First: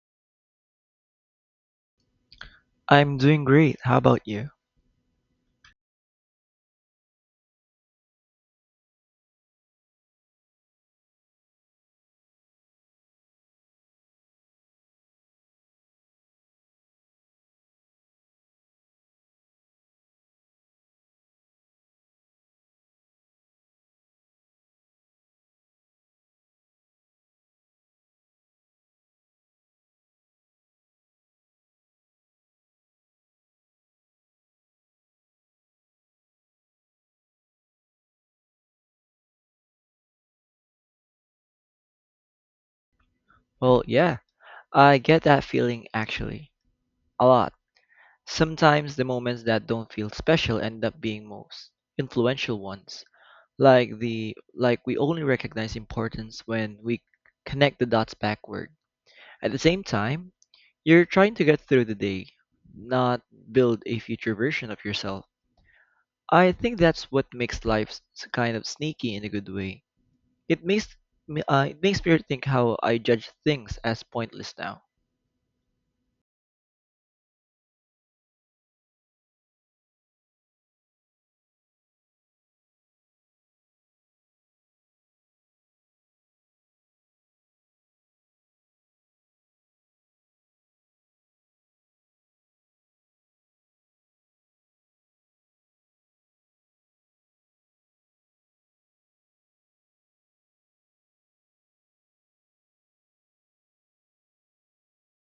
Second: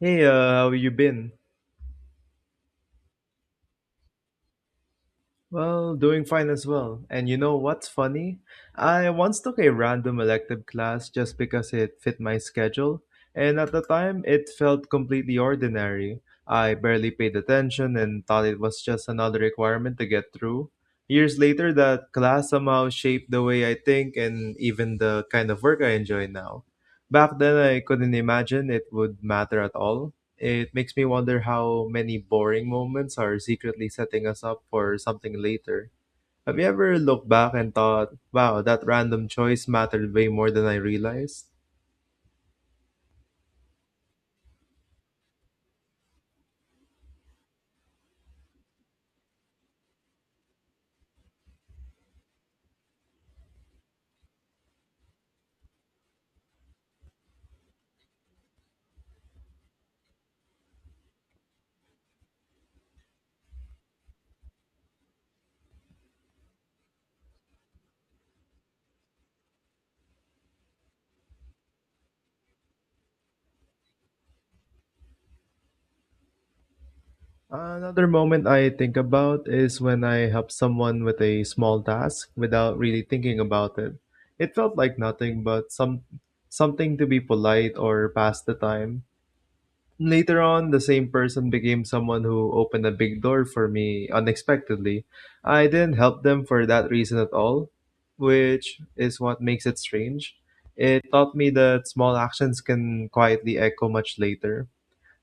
Hey, how you been? I'm doing great. How about you? Well, doing fine as well. And you know what's funny? I once took a random elective class just because it fit my schedule, and at the time it felt completely ordinary. I barely paid attention and thought it was just another requirement to get through. Years later, that class somehow shaped the way I think and even the kind of work I enjoy now. Back then, I couldn't imagine it would matter at all. It makes me wonder how many boring moments are secretly setting us up for something later. Have you ever looked back and thought, wow, that random choice mattered way more than I realized? Well, yeah, I get that feeling actually a lot. Sometimes the moments that don't feel special end up being most influential ones. Like we only recognize importance when we connect the dots backward. At the same time, you're trying to get through the day, not build a future version of yourself. I think that's what makes life kind of sneaky in a good way. It makes it makes me think how I judge things as pointless now. Another moment I think about is when I help someone with a small task without really thinking about it. It felt like nothing but some something to be polite or pass the time. Later on, the same person became someone who opened a big door for me unexpectedly. I didn't help them for that reason at all, which is what makes it strange. It taught me that small actions can quietly echo much later.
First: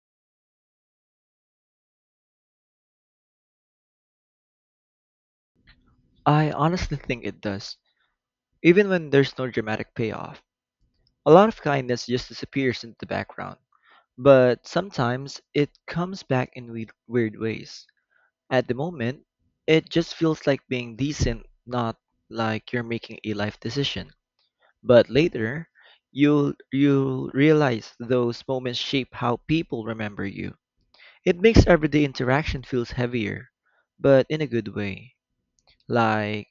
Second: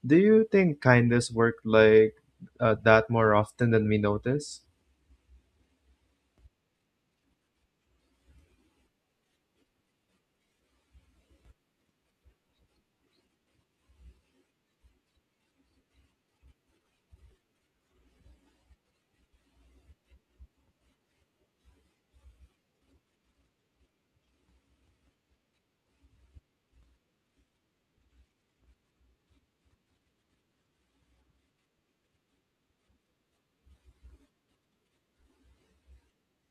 Do you think kindness worked like that more often than we notice? I honestly think it does, even when there's no dramatic payoff. A lot of kindness just disappears into the background, but sometimes it comes back in weird, weird ways. At the moment, it just feels like being decent, not like you're making a life decision. But later, you'll realize those moments shape how people remember you. It makes everyday interaction feels heavier, but in a good way. Like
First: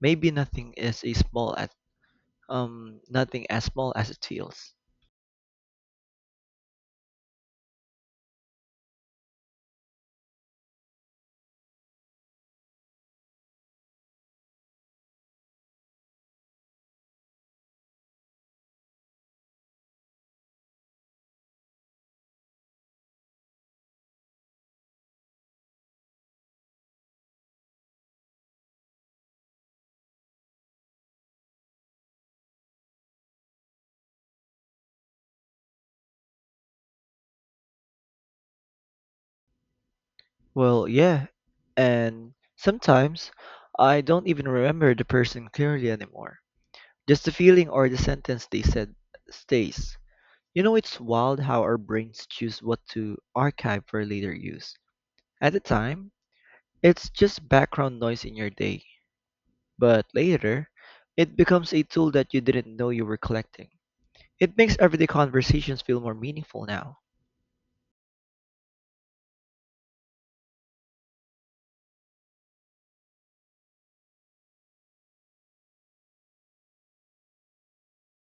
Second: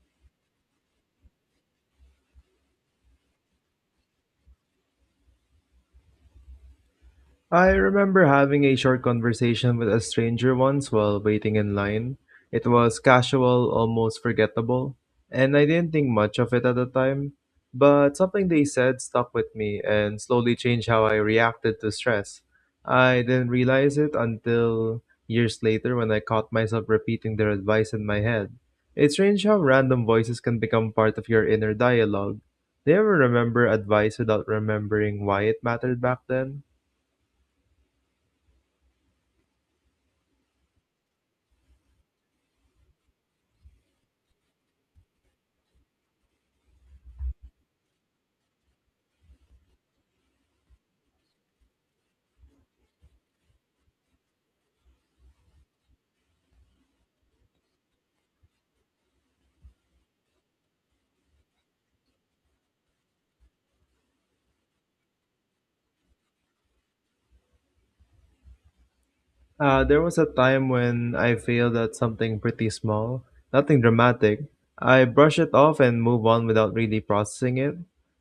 maybe nothing is as small as nothing as small as it feels. I remember having a short conversation with a stranger once while waiting in line. It was casual, almost forgettable, and I didn't think much of it at the time. But something they said stuck with me and slowly changed how I reacted to stress. I didn't realize it until years later when I caught myself repeating their advice in my head. It's strange how random voices can become part of your inner dialogue. Do you ever remember advice without remembering why it mattered back then? Well, yeah, and sometimes I don't even remember the person clearly anymore. Just the feeling or the sentence they said stays. It's wild how our brains choose what to archive for later use. At the time, it's just background noise in your day, but later, it becomes a tool that you didn't know you were collecting. It makes everyday conversations feel more meaningful now. There was a time when I failed at something pretty small, nothing dramatic. I brushed it off and moved on without really processing it.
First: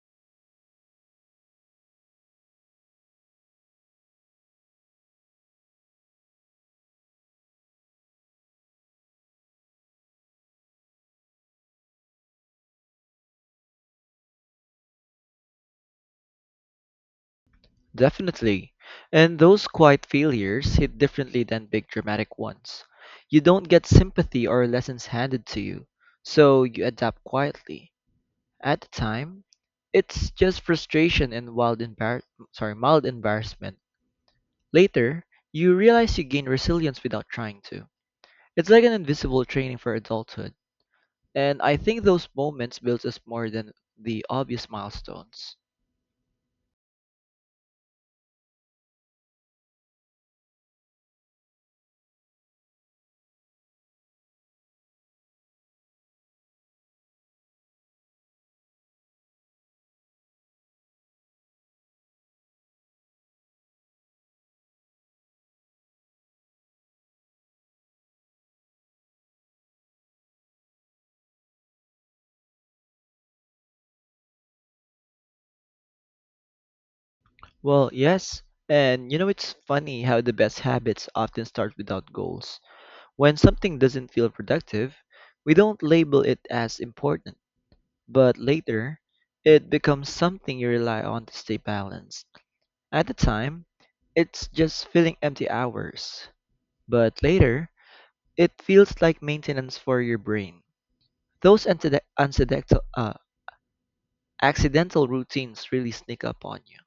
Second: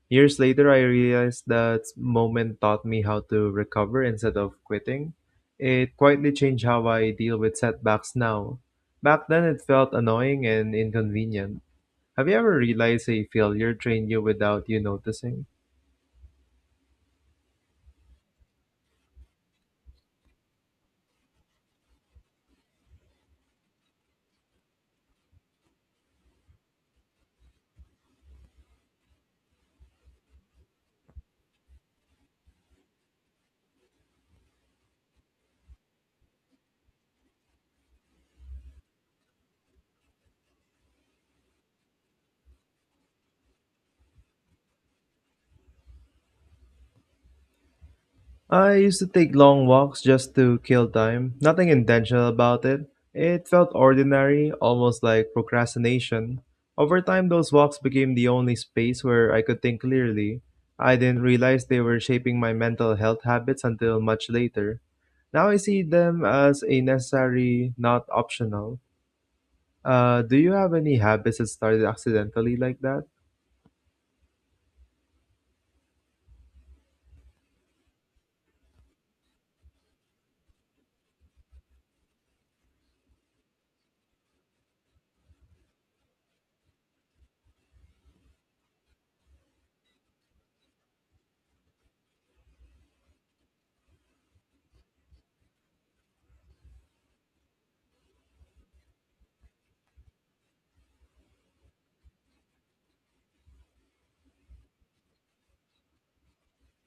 Years later, I realized that moment taught me how to recover instead of quitting. It quietly changed how I deal with setbacks now. Back then, it felt annoying and inconvenient. Have you ever realized a failure trained you without you noticing? Definitely. And those quiet failures hit differently than big dramatic ones. You don't get sympathy or lessons handed to you, so you adapt quietly. At the time, it's just frustration and mild embarrassment. Later, you realize you gain resilience without trying to. It's like an invisible training for adulthood, and I think those moments build us more than the obvious milestones. I used to take long walks just to kill time, nothing intentional about it. It felt ordinary, almost like procrastination. Over time, those walks became the only space where I could think clearly. I didn't realize they were shaping my mental health habits until much later. Now I see them as a necessary, not optional. Do you have any habits that started accidentally like that? Well, yes. And it's funny how the best habits often start without goals. When something doesn't feel productive, we don't label it as important, but later, it becomes something you rely on to stay balanced. At the time, it's just filling empty hours, but later, it feels like maintenance for your brain. Those accidental routines really sneak up on you.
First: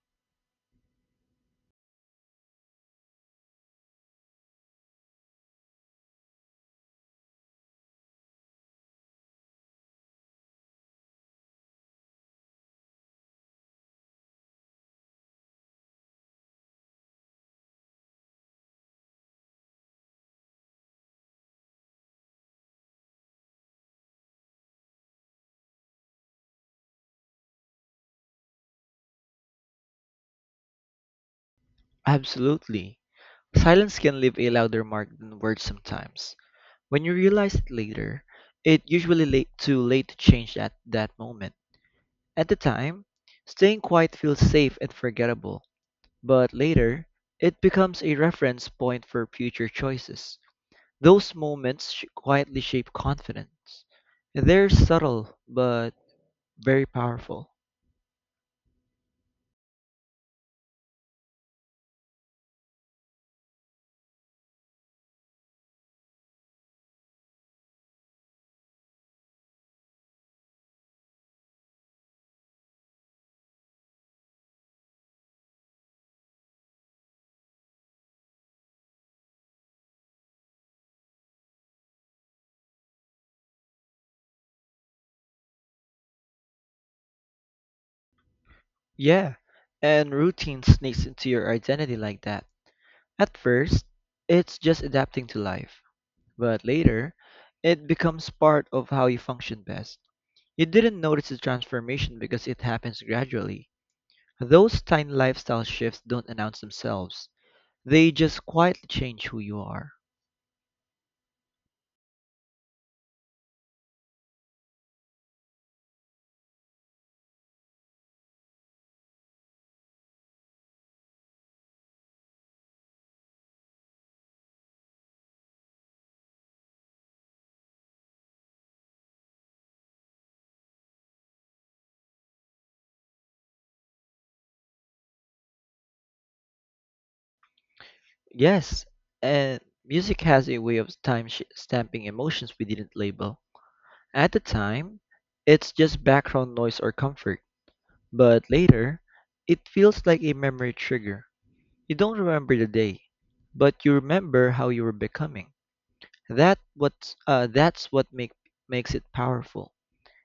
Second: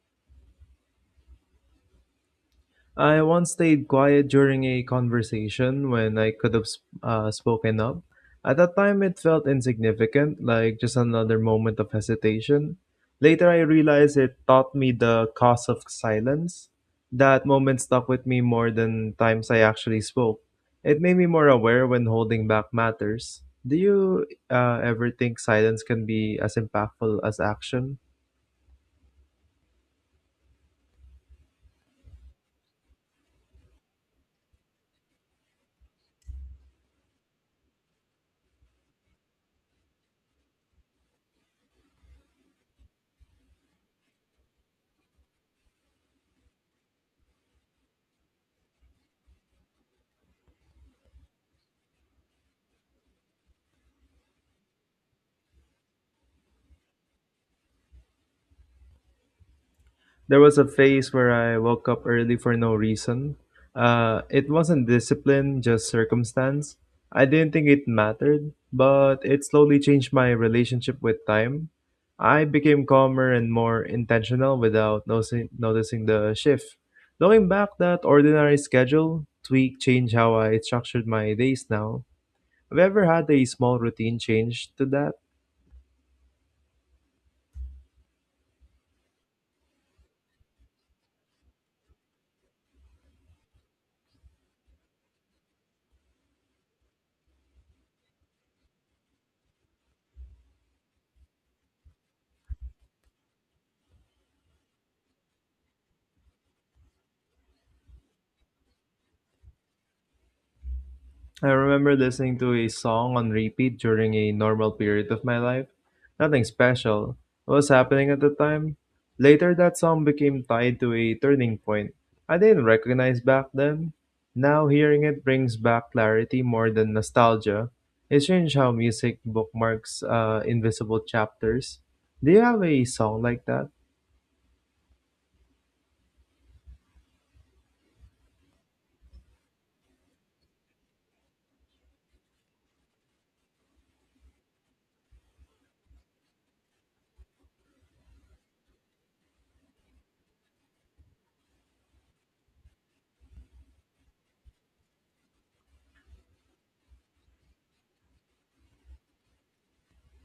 I once stayed quiet during a conversation when I could have spoken up. At that time, it felt insignificant, like just another moment of hesitation. Later, I realized it taught me the cost of silence. That moment stuck with me more than times I actually spoke. It made me more aware when holding back matters. Do you ever think silence can be as impactful as action? Absolutely. Silence can leave a louder mark than words sometimes. When you realize it later, it usually late too late to change at that moment. At the time, staying quiet feels safe and forgettable, but later, it becomes a reference point for future choices. Those moments quietly shape confidence. They're subtle, but very powerful. There was a phase where I woke up early for no reason. It wasn't discipline, just circumstance. I didn't think it mattered, but it slowly changed my relationship with time. I became calmer and more intentional without noticing the shift. Looking back, that ordinary schedule tweak changed how I structured my days now. Have you ever had a small routine change to that? Yeah, and routine sneaks into your identity like that. At first, it's just adapting to life. But later, it becomes part of how you function best. You didn't notice the transformation because it happens gradually. Those tiny lifestyle shifts don't announce themselves, they just quietly change who you are. I remember listening to a song on repeat during a normal period of my life. Nothing special was happening at the time. Later, that song became tied to a turning point I didn't recognize back then. Now, hearing it brings back clarity more than nostalgia. It's strange how music bookmarks invisible chapters. Do you have a song like that? Yes, and music has a way of time stamping emotions we didn't label. At the time, it's just background noise or comfort, but later, it feels like a memory trigger. You don't remember the day, but you remember how you were becoming. That's what makes it powerful.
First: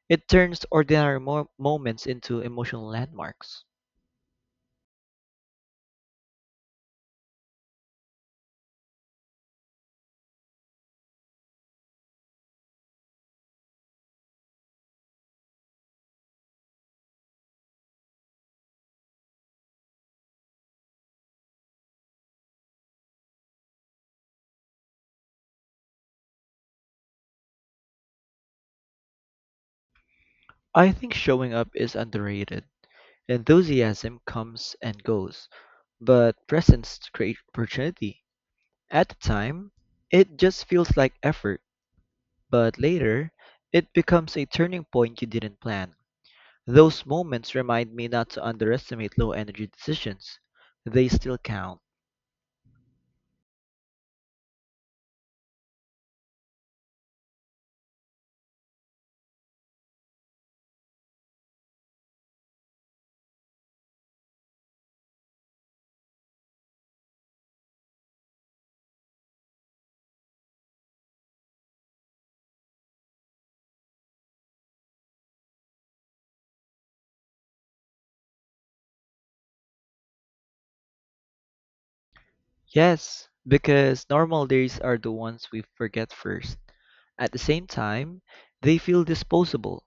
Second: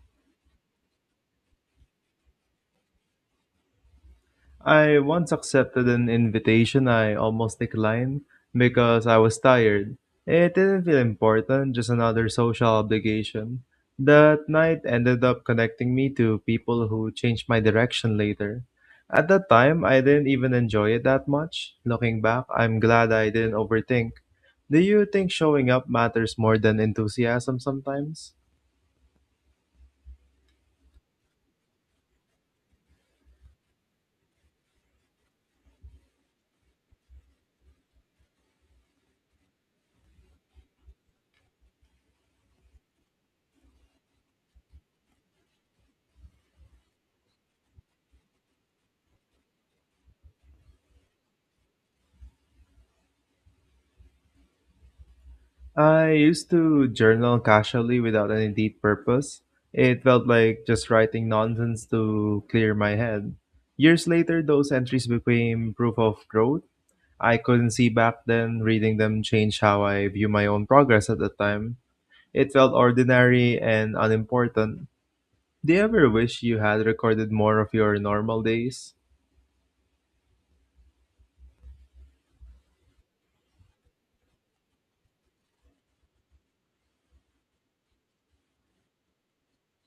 It turns ordinary moments into emotional landmarks. I once accepted an invitation I almost declined because I was tired. It didn't feel important, just another social obligation. That night ended up connecting me to people who changed my direction later. At that time, I didn't even enjoy it that much. Looking back, I'm glad I didn't overthink. Do you think showing up matters more than enthusiasm sometimes? I think showing up is underrated. Enthusiasm comes and goes, but presence creates opportunity. At the time, it just feels like effort, but later, it becomes a turning point you didn't plan. Those moments remind me not to underestimate low energy decisions. They still count. I used to journal casually without any deep purpose. It felt like just writing nonsense to clear my head. Years later, those entries became proof of growth. I couldn't see back then, reading them changed how I view my own progress at the time. It felt ordinary and unimportant. Do you ever wish you had recorded more of your normal days? Yes, because normal days are the ones we forget first. At the same time, they feel disposable.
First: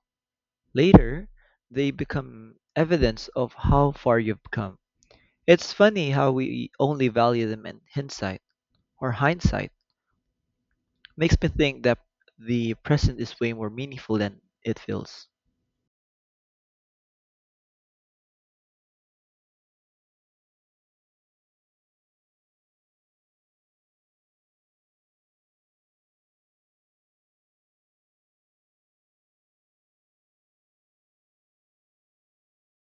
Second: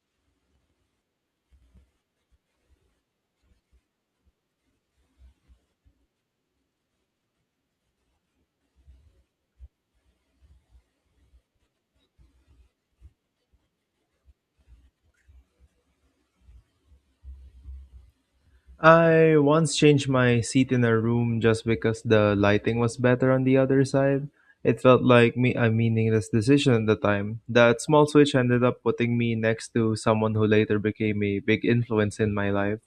Later, they become evidence of how far you've come. It's funny how we only value them in hindsight. Makes me think that the present is way more meaningful than it feels. I once changed my seat in a room just because the lighting was better on the other side. It felt like me a meaningless decision at the time. That small switch ended up putting me next to someone who later became a big influence in my life.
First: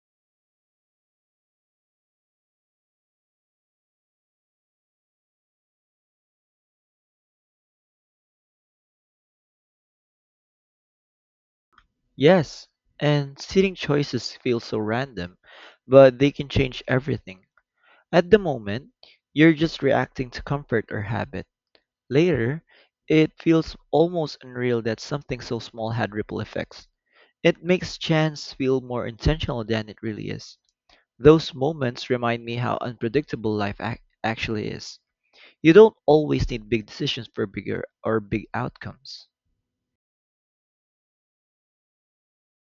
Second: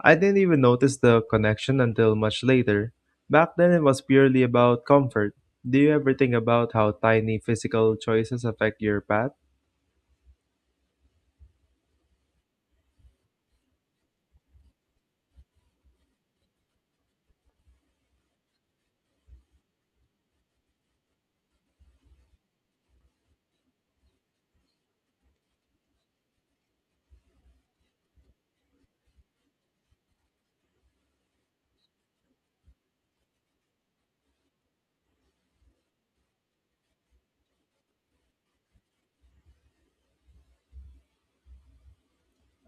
I didn't even notice the connection until much later. Back then it was purely about comfort. Do you ever think about how tiny physical choices affect your path? Yes, and seating choices feel so random, but they can change everything. At the moment, you're just reacting to comfort or habit. Later, it feels almost unreal that something so small had ripple effects. It makes chance feel more intentional than it really is. Those moments remind me how unpredictable life actually is. You don't always need big decisions for big outcomes.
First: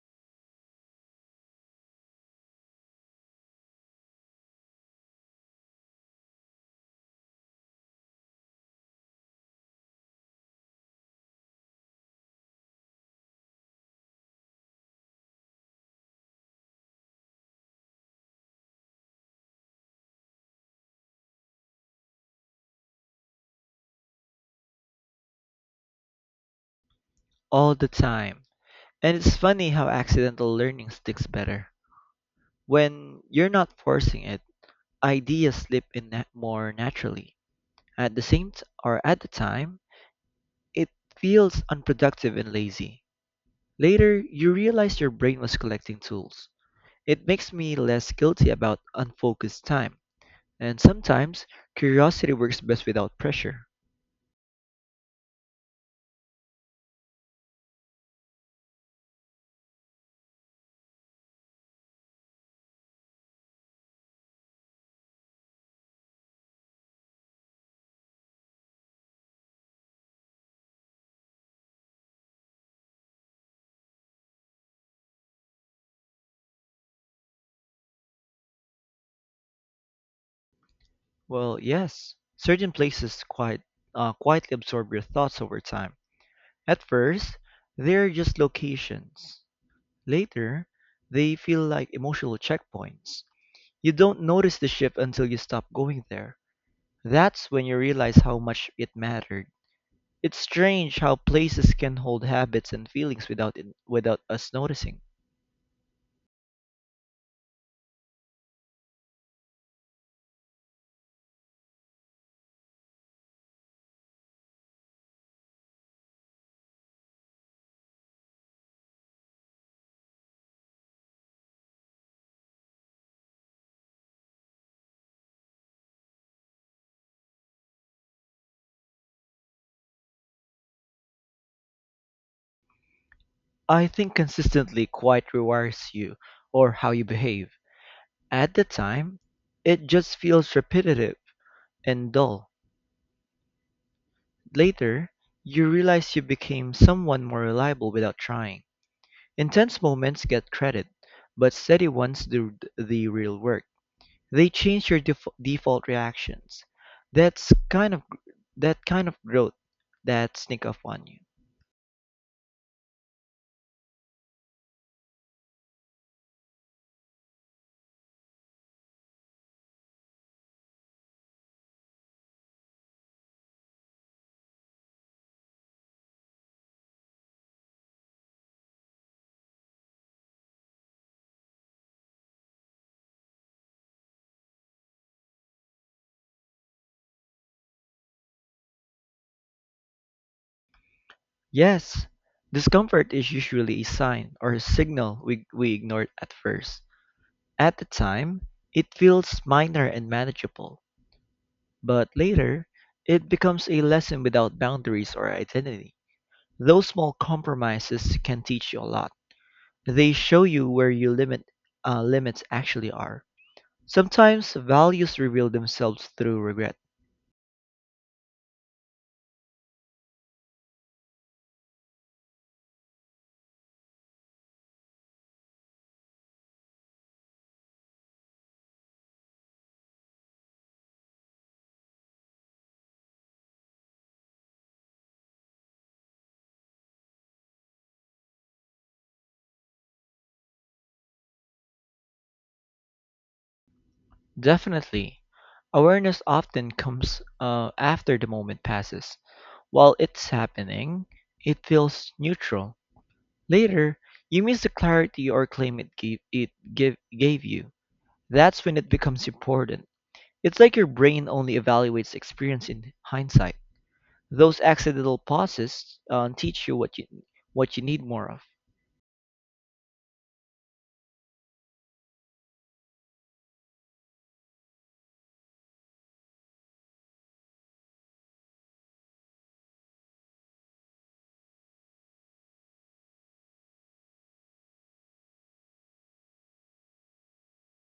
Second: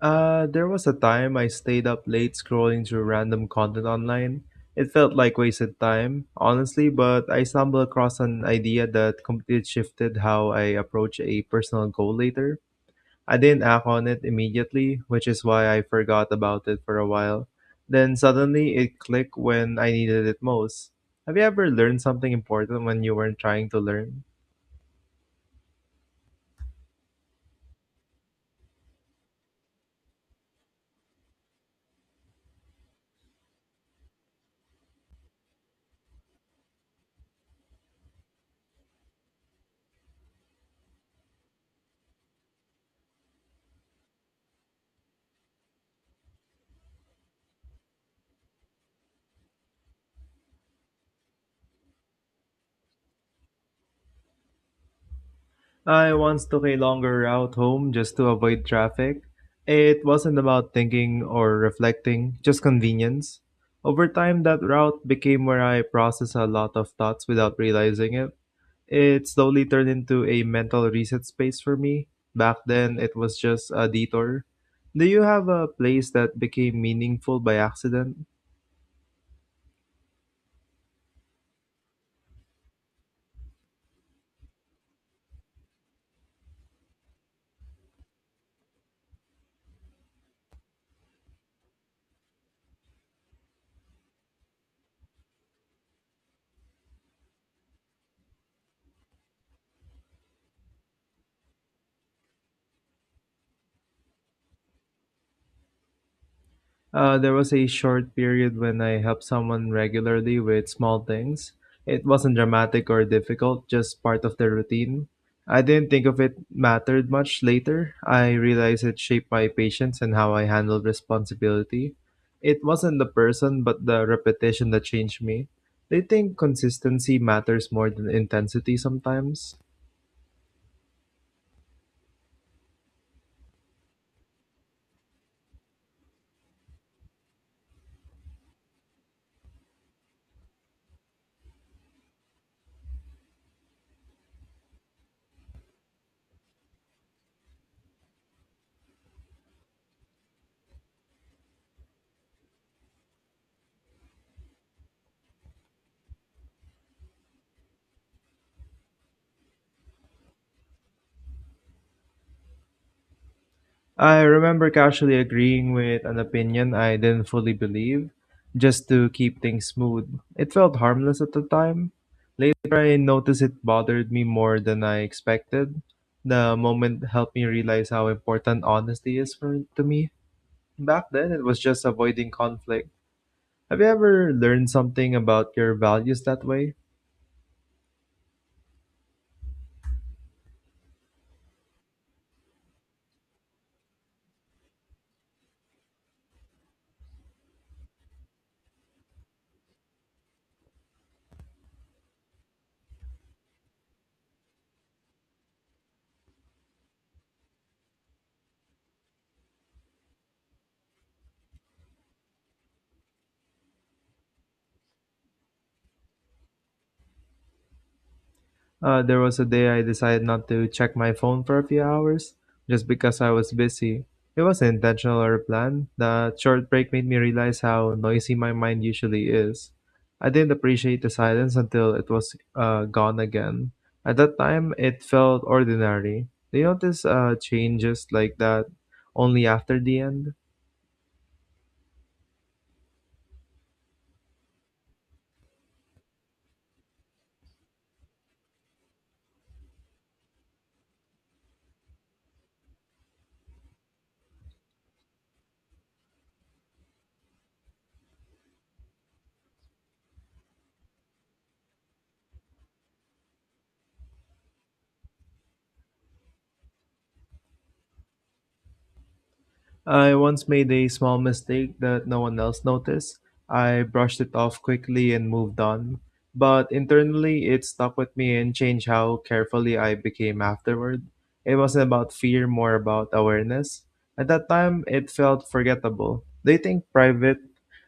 There was a time I stayed up late scrolling through random content online. It felt like wasted time, honestly, but I stumbled across an idea that completely shifted how I approach a personal goal later. I didn't act on it immediately, which is why I forgot about it for a while. Then suddenly it clicked when I needed it most. Have you ever learned something important when you weren't trying to learn? All the time. And it's funny how accidental learning sticks better. When you're not forcing it, ideas slip in more naturally. At the same t- or at the time, it feels unproductive and lazy. Later, you realize your brain was collecting tools. It makes me less guilty about unfocused time. And sometimes, curiosity works best without pressure. I once took a longer route home just to avoid traffic. It wasn't about thinking or reflecting, just convenience. Over time, that route became where I process a lot of thoughts without realizing it. It slowly turned into a mental reset space for me. Back then, it was just a detour. Do you have a place that became meaningful by accident? Well, yes, certain places quietly absorb your thoughts over time. At first, they're just locations. Later, they feel like emotional checkpoints. You don't notice the shift until you stop going there. That's when you realize how much it mattered. It's strange how places can hold habits and feelings without us noticing. There was a short period when I helped someone regularly with small things. It wasn't dramatic or difficult, just part of the routine. I didn't think of it mattered much later. I realized it shaped my patience and how I handled responsibility. It wasn't the person, but the repetition that changed me. They think consistency matters more than intensity sometimes. I think consistently quite rewires you or how you behave. At the time, it just feels repetitive and dull. Later, you realize you became someone more reliable without trying. Intense moments get credit, but steady ones do the real work. They change your default reactions. That's kind of gr- that kind of growth that sneak up on you. I remember casually agreeing with an opinion I didn't fully believe, just to keep things smooth. It felt harmless at the time. Later, I noticed it bothered me more than I expected. The moment helped me realize how important honesty is for, to me. Back then, it was just avoiding conflict. Have you ever learned something about your values that way? Yes, discomfort is usually a sign or a signal we ignore at first. At the time, it feels minor and manageable, but later, it becomes a lesson without boundaries or identity. Those small compromises can teach you a lot. They show you where your limits actually are. Sometimes, values reveal themselves through regret. There was a day I decided not to check my phone for a few hours just because I was busy. It wasn't intentional or planned. The short break made me realize how noisy my mind usually is. I didn't appreciate the silence until it was gone again. At that time, it felt ordinary. Do you notice changes like that only after the end? Definitely. Awareness often comes after the moment passes. While it's happening, it feels neutral. Later, you miss the clarity or claim it gave you. That's when it becomes important. It's like your brain only evaluates experience in hindsight. Those accidental pauses teach you what you need more of. I once made a small mistake that no one else noticed. I brushed it off quickly and moved on. But internally, it stuck with me and changed how carefully I became afterward. It wasn't about fear, more about awareness. At that time, it felt forgettable. They think private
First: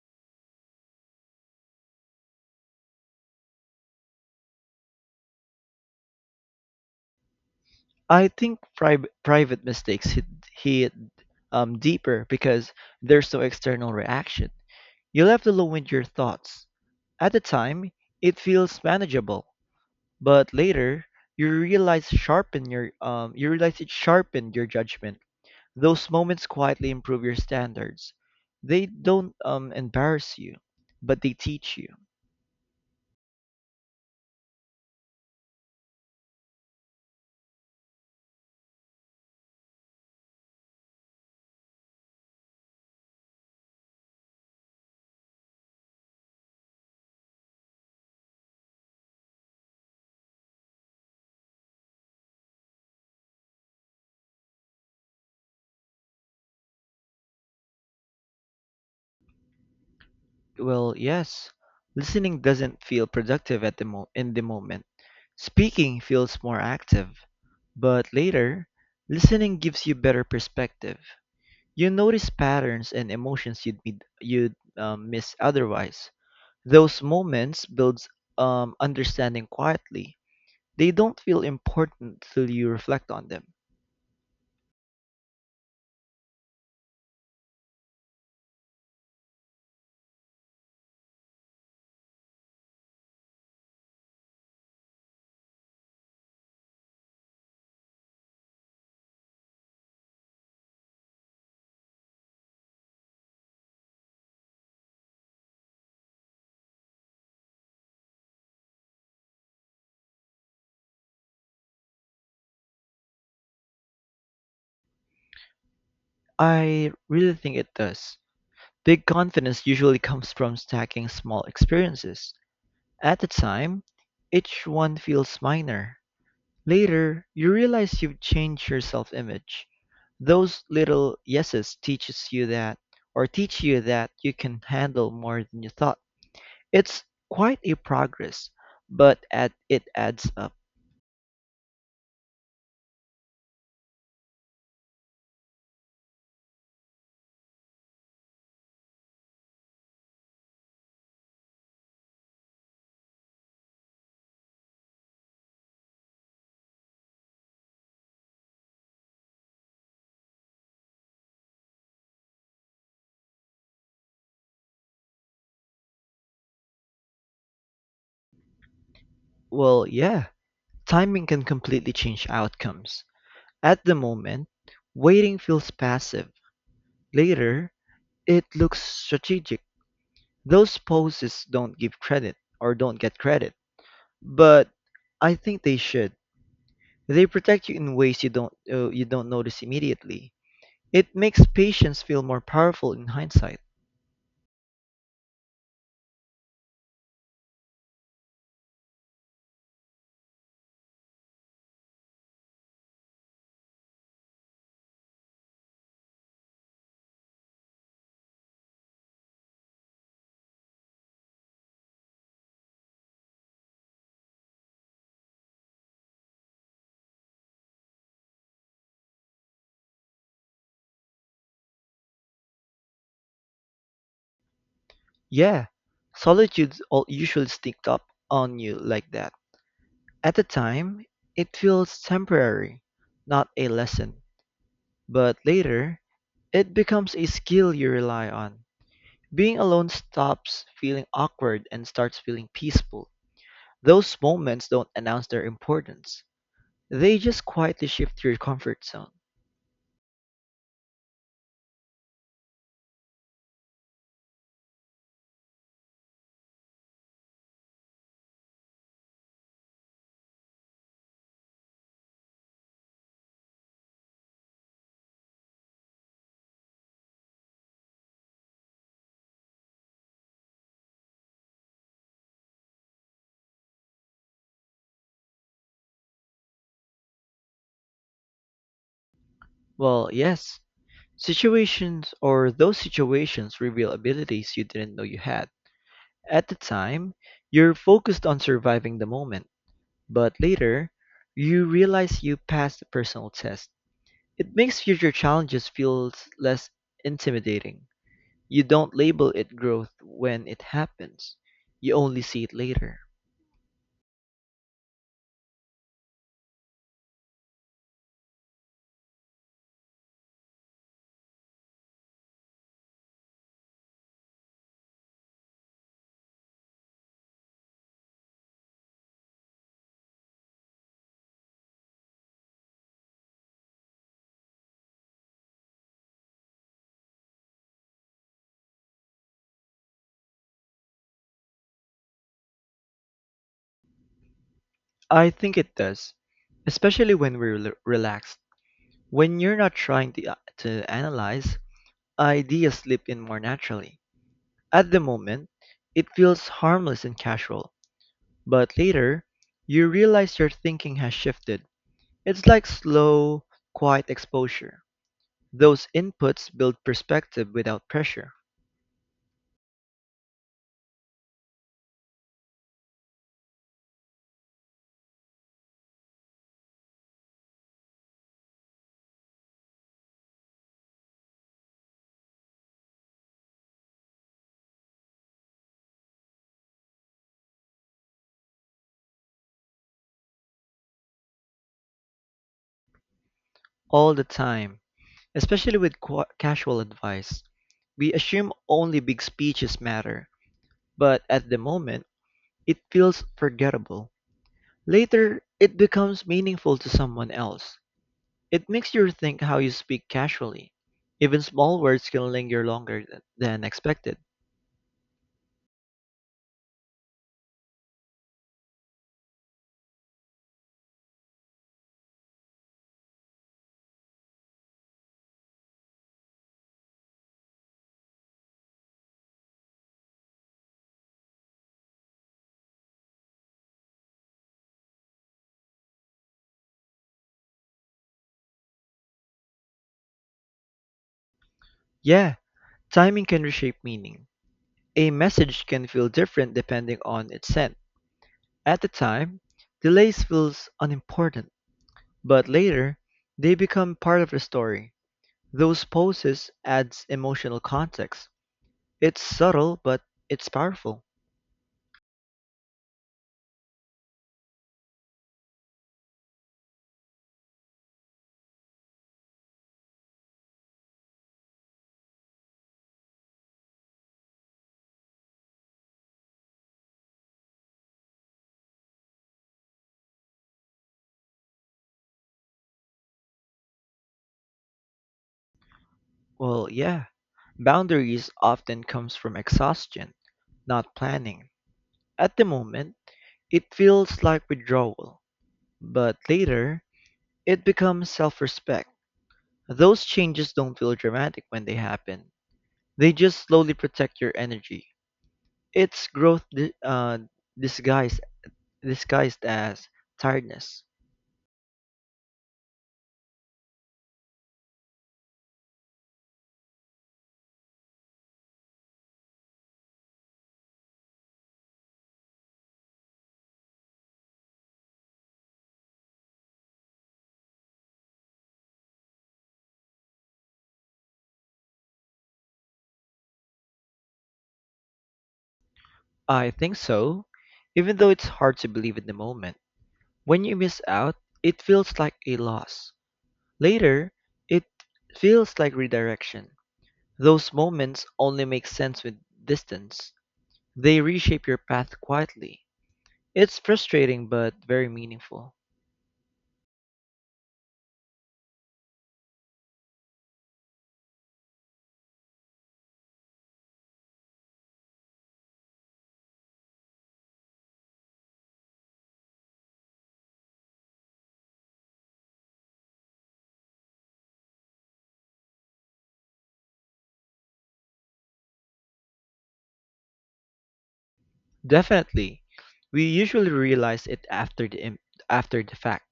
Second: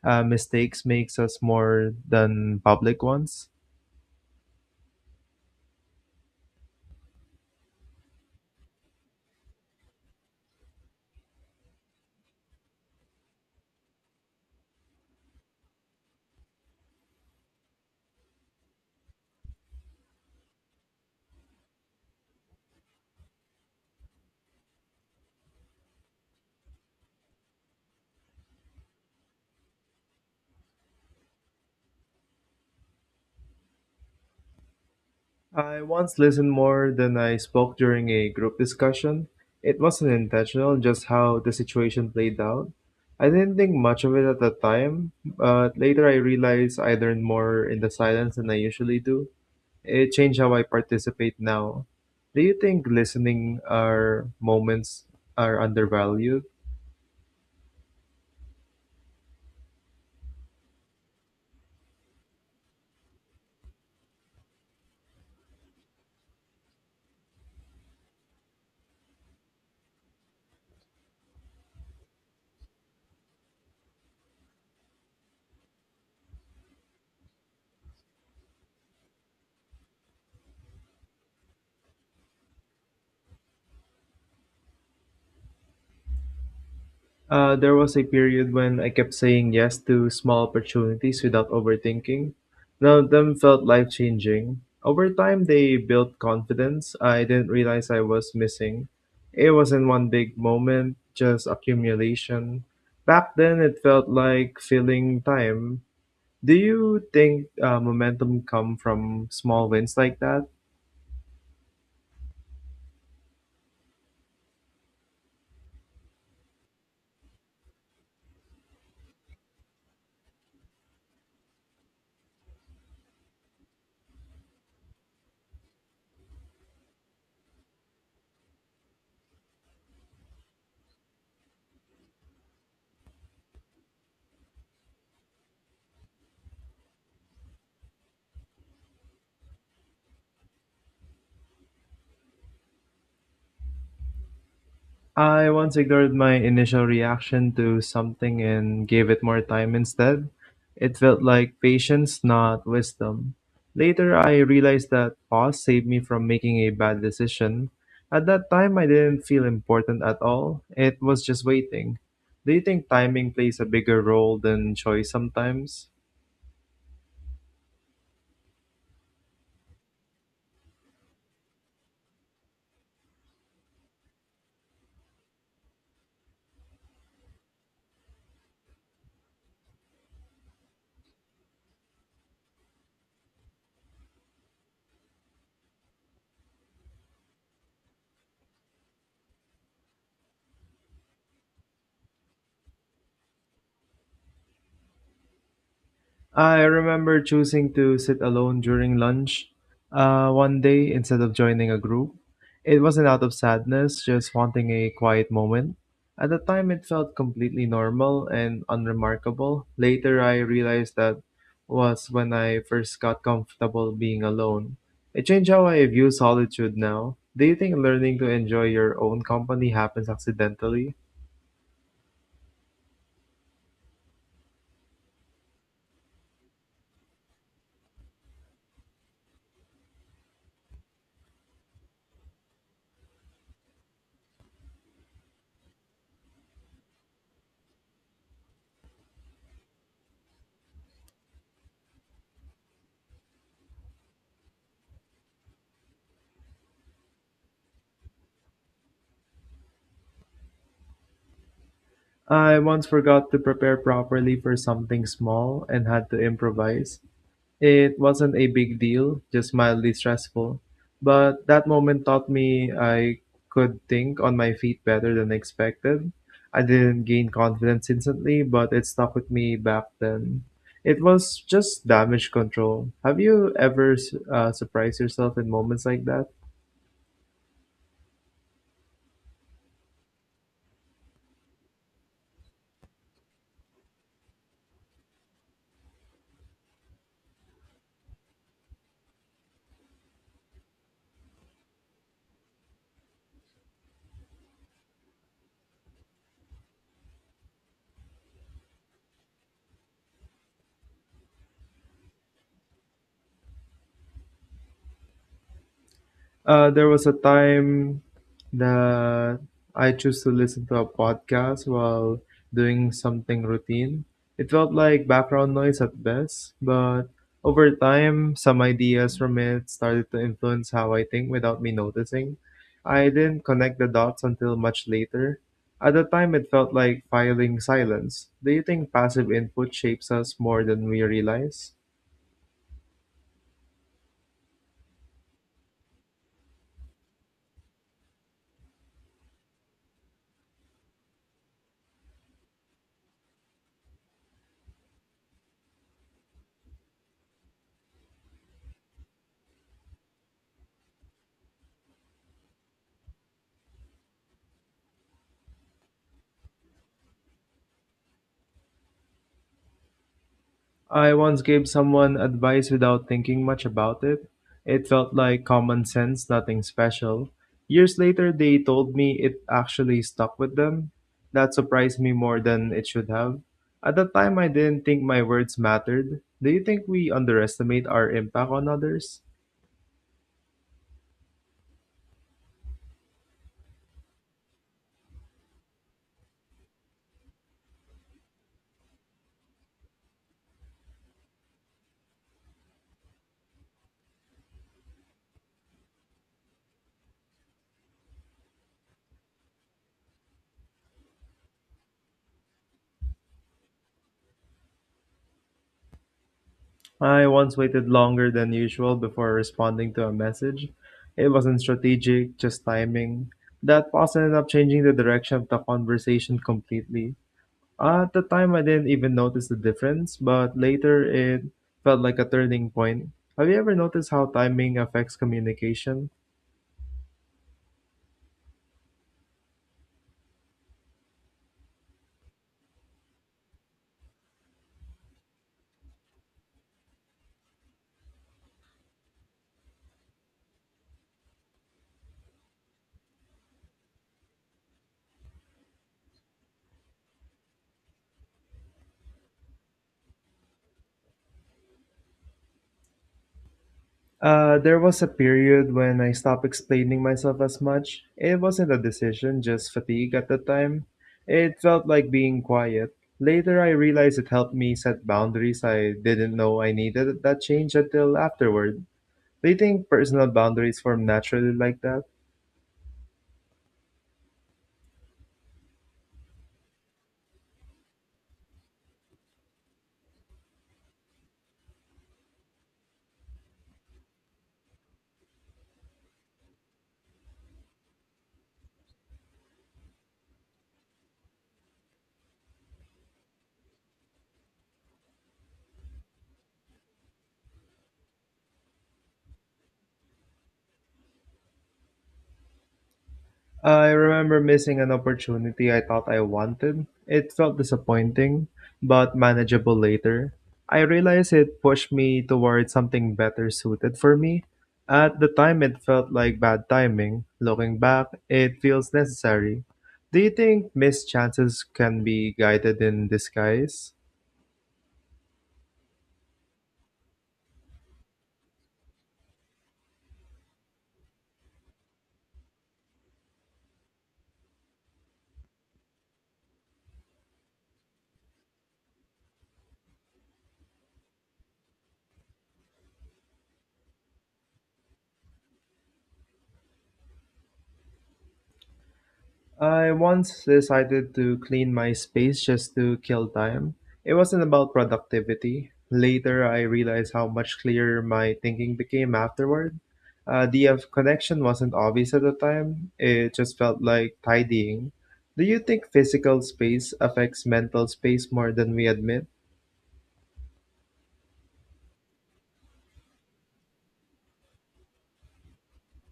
mistakes makes us more than public ones. I think private mistakes hit deeper because there's no external reaction. You left alone with your thoughts. At the time, it feels manageable, but later you realize it sharpened your judgment. Those moments quietly improve your standards. They don't embarrass you, but they teach you. I once listened more than I spoke during a group discussion. It wasn't intentional, just how the situation played out. I didn't think much of it at the time, but later I realized I learned more in the silence than I usually do. It changed how I participate now. Do you think listening our moments are undervalued? Well, yes, listening doesn't feel productive at the mo- in the moment. Speaking feels more active, but later, listening gives you better perspective. You notice patterns and emotions you'd miss otherwise. Those moments builds understanding quietly. They don't feel important till you reflect on them. There was a period when I kept saying yes to small opportunities without overthinking. None of them felt life changing. Over time, they built confidence I didn't realize I was missing. It wasn't one big moment, just accumulation. Back then, it felt like filling time. Do you think momentum come from small wins like that? I really think it does. Big confidence usually comes from stacking small experiences. At the time, each one feels minor. Later, you realize you've changed your self-image. Those little yeses teach you that you can handle more than you thought. It's quite a progress, but at it adds up. I once ignored my initial reaction to something and gave it more time instead. It felt like patience, not wisdom. Later, I realized that pause saved me from making a bad decision. At that time, I didn't feel important at all. It was just waiting. Do you think timing plays a bigger role than choice sometimes? Well, yeah, timing can completely change outcomes. At the moment, waiting feels passive. Later, it looks strategic. Those poses don't get credit, but I think they should. They protect you in ways you don't notice immediately. It makes patience feel more powerful in hindsight. I remember choosing to sit alone during lunch one day instead of joining a group. It wasn't out of sadness, just wanting a quiet moment. At the time, it felt completely normal and unremarkable. Later, I realized that was when I first got comfortable being alone. It changed how I view solitude now. Do you think learning to enjoy your own company happens accidentally? Yeah, solitude all usually sneaks up on you like that. At the time, it feels temporary, not a lesson. But later, it becomes a skill you rely on. Being alone stops feeling awkward and starts feeling peaceful. Those moments don't announce their importance. They just quietly shift your comfort zone. I once forgot to prepare properly for something small and had to improvise. It wasn't a big deal, just mildly stressful. But that moment taught me I could think on my feet better than expected. I didn't gain confidence instantly, but it stuck with me back then. It was just damage control. Have you ever surprised yourself in moments like that? Well, yes, situations or those situations reveal abilities you didn't know you had. At the time, you're focused on surviving the moment. But later, you realize you passed the personal test. It makes future challenges feel less intimidating. You don't label it growth when it happens. You only see it later. There was a time that I chose to listen to a podcast while doing something routine. It felt like background noise at best, but over time, some ideas from it started to influence how I think without me noticing. I didn't connect the dots until much later. At the time, it felt like filing silence. Do you think passive input shapes us more than we realize? I think it does, especially when we're relaxed. When you're not trying to analyze, ideas slip in more naturally. At the moment, it feels harmless and casual, but later, you realize your thinking has shifted. It's like slow, quiet exposure. Those inputs build perspective without pressure. I once gave someone advice without thinking much about it. It felt like common sense, nothing special. Years later, they told me it actually stuck with them. That surprised me more than it should have. At the time, I didn't think my words mattered. Do you think we underestimate our impact on others? All the time, especially with qua casual advice. We assume only big speeches matter, but at the moment, it feels forgettable. Later, it becomes meaningful to someone else. It makes you rethink how you speak casually. Even small words can linger longer than expected. I once waited longer than usual before responding to a message. It wasn't strategic, just timing. That pause ended up changing the direction of the conversation completely. At the time, I didn't even notice the difference, but later it felt like a turning point. Have you ever noticed how timing affects communication? Yeah, timing can reshape meaning. A message can feel different depending on its send. At the time, delays feels unimportant, but later, they become part of the story. Those poses adds emotional context. It's subtle, but it's powerful. There was a period when I stopped explaining myself as much. It wasn't a decision, just fatigue at the time. It felt like being quiet. Later, I realized it helped me set boundaries I didn't know I needed that change until afterward. Do you think personal boundaries form naturally like that? Well, yeah. Boundaries often comes from exhaustion, not planning. At the moment, it feels like withdrawal, but later, it becomes self-respect. Those changes don't feel dramatic when they happen. They just slowly protect your energy. It's growth disguised disguised as tiredness. I remember missing an opportunity I thought I wanted. It felt disappointing, but manageable later. I realized it pushed me towards something better suited for me. At the time, it felt like bad timing. Looking back, it feels necessary. Do you think missed chances can be guided in disguise? I think so, even though it's hard to believe in the moment. When you miss out, it feels like a loss. Later, it feels like redirection. Those moments only make sense with distance. They reshape your path quietly. It's frustrating but very meaningful. I once decided to clean my space just to kill time. It wasn't about productivity. Later, I realized how much clearer my thinking became afterward. The connection wasn't obvious at the time, it just felt like tidying. Do you think physical space affects mental space more than we admit? Definitely. We usually realize it after the fact.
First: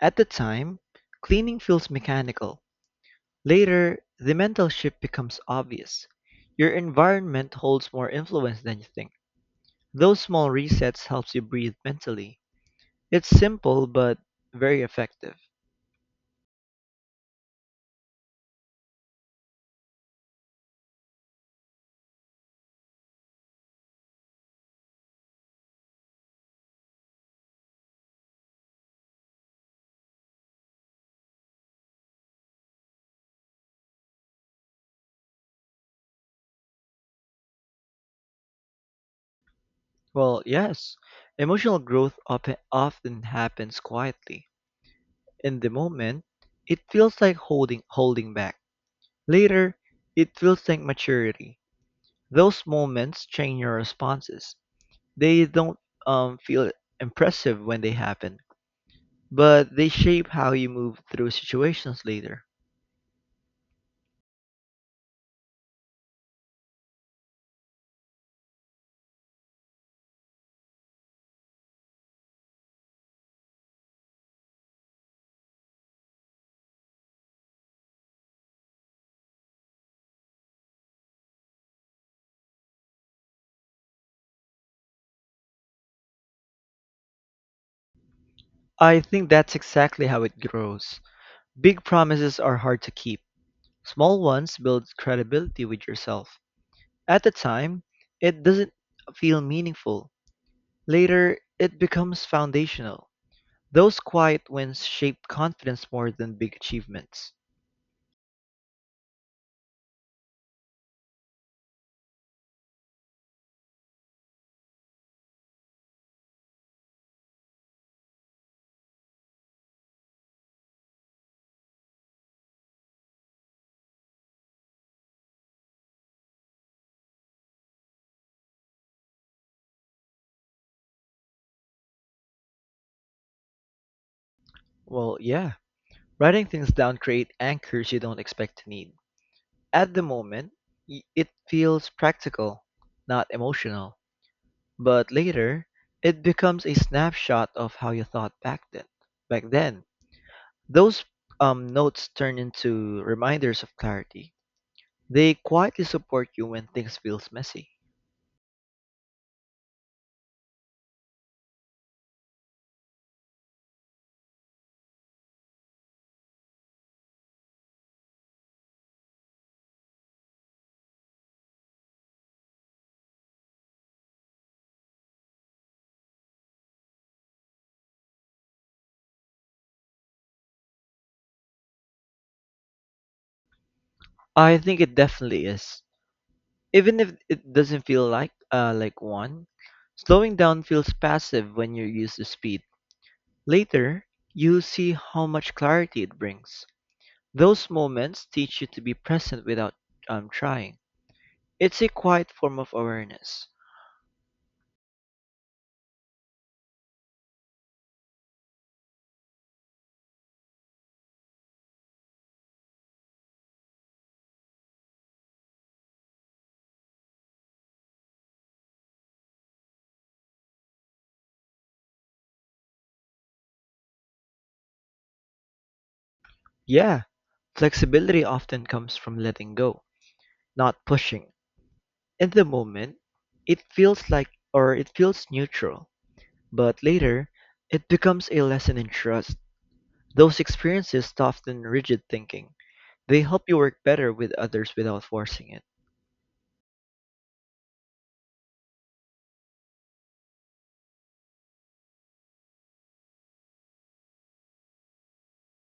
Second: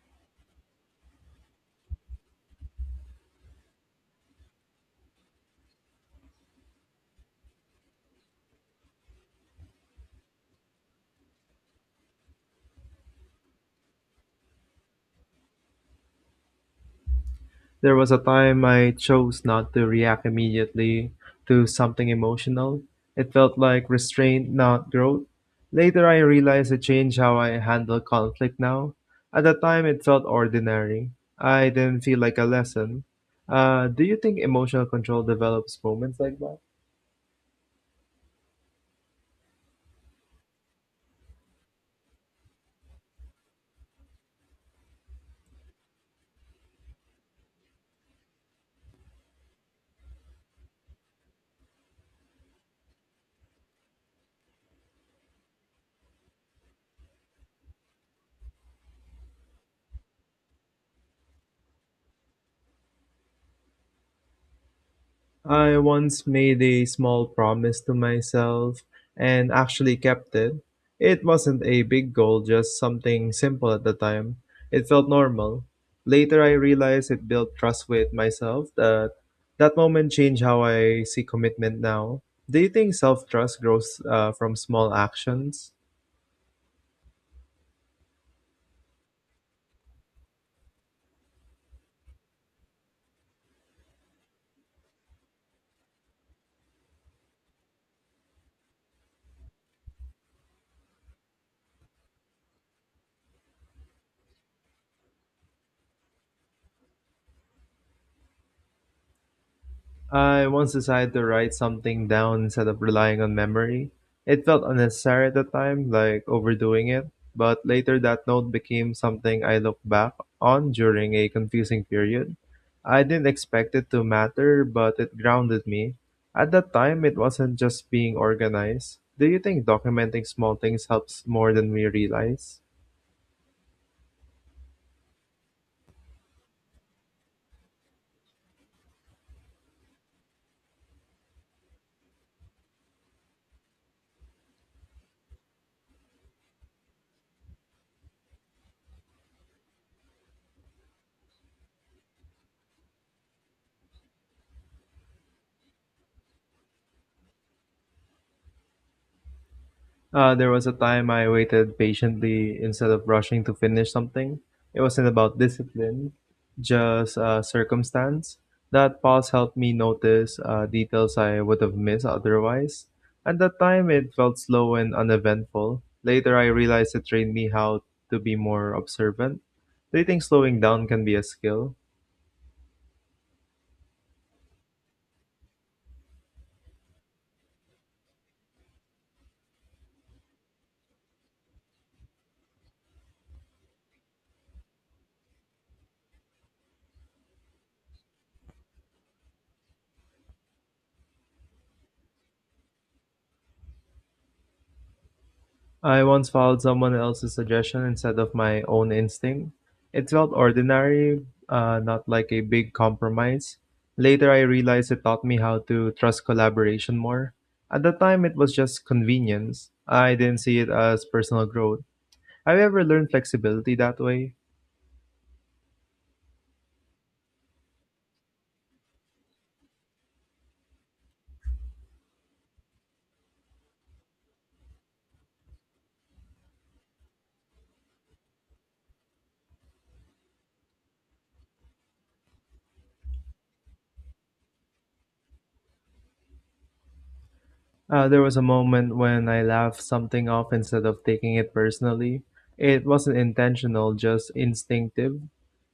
At the time, cleaning feels mechanical; later, the mental shift becomes obvious. Your environment holds more influence than you think. Those small resets helps you breathe mentally. It's simple but very effective. There was a time I chose not to react immediately to something emotional. It felt like restraint, not growth. Later, I realized it changed how I handle conflict now. At the time, it felt ordinary. I didn't feel like a lesson. Do you think emotional control develops moments like that? Well, yes, emotional growth often happens quietly. In the moment, it feels like holding back. Later, it feels like maturity. Those moments change your responses. They don't feel impressive when they happen, but they shape how you move through situations later. I once made a small promise to myself and actually kept it. It wasn't a big goal, just something simple at the time. It felt normal. Later, I realized it built trust with myself that that moment changed how I see commitment now. Do you think self trust grows from small actions? I think that's exactly how it grows. Big promises are hard to keep. Small ones build credibility with yourself. At the time, it doesn't feel meaningful. Later, it becomes foundational. Those quiet wins shape confidence more than big achievements. I once decided to write something down instead of relying on memory. It felt unnecessary at the time, like overdoing it, but later that note became something I looked back on during a confusing period. I didn't expect it to matter, but it grounded me. At that time, it wasn't just being organized. Do you think documenting small things helps more than we realize? Well, yeah, writing things down create anchors you don't expect to need. At the moment, it feels practical, not emotional. But later, it becomes a snapshot of how you thought back then. Back then, those notes turn into reminders of clarity. They quietly support you when things feels messy. There was a time I waited patiently instead of rushing to finish something. It wasn't about discipline, just circumstance. That pause helped me notice details I would have missed otherwise. At that time, it felt slow and uneventful. Later, I realized it trained me how to be more observant. Do you think slowing down can be a skill? I think it definitely is. Even if it doesn't feel like one, slowing down feels passive when you're used to speed. Later, you see how much clarity it brings. Those moments teach you to be present without trying. It's a quiet form of awareness. I once followed someone else's suggestion instead of my own instinct. It felt ordinary, not like a big compromise. Later, I realized it taught me how to trust collaboration more. At the time, it was just convenience. I didn't see it as personal growth. Have you ever learned flexibility that way? Yeah, flexibility often comes from letting go, not pushing. In the moment, it feels neutral, but later, it becomes a lesson in trust. Those experiences soften rigid thinking. They help you work better with others without forcing it. There was a moment when I laughed something off instead of taking it personally. It wasn't intentional, just instinctive.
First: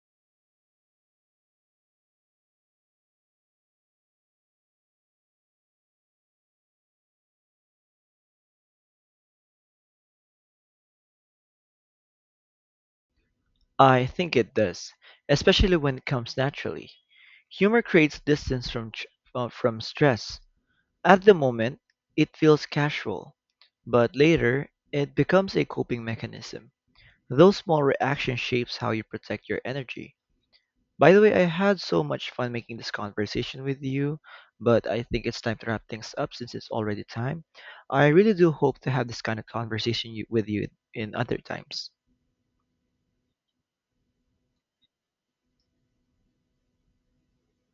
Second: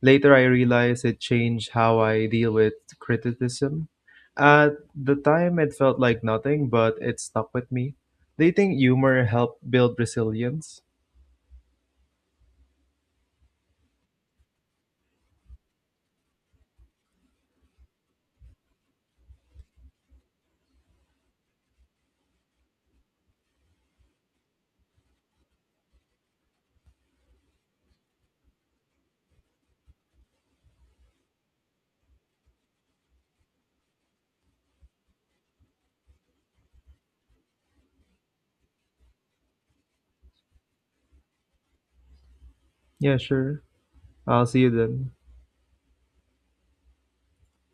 Later, I realized it changed how I deal with criticism. At the time, it felt like nothing, but it stuck with me. Do you think humor helped build resilience? I think it does, especially when it comes naturally. Humor creates distance from stress. At the moment, it feels casual, but later, it becomes a coping mechanism. Those small reactions shapes how you protect your energy. By the way, I had so much fun making this conversation with you, but I think it's time to wrap things up since it's already time. I really do hope to have this kind of conversation with you in other times. Yeah, sure. I'll see you then.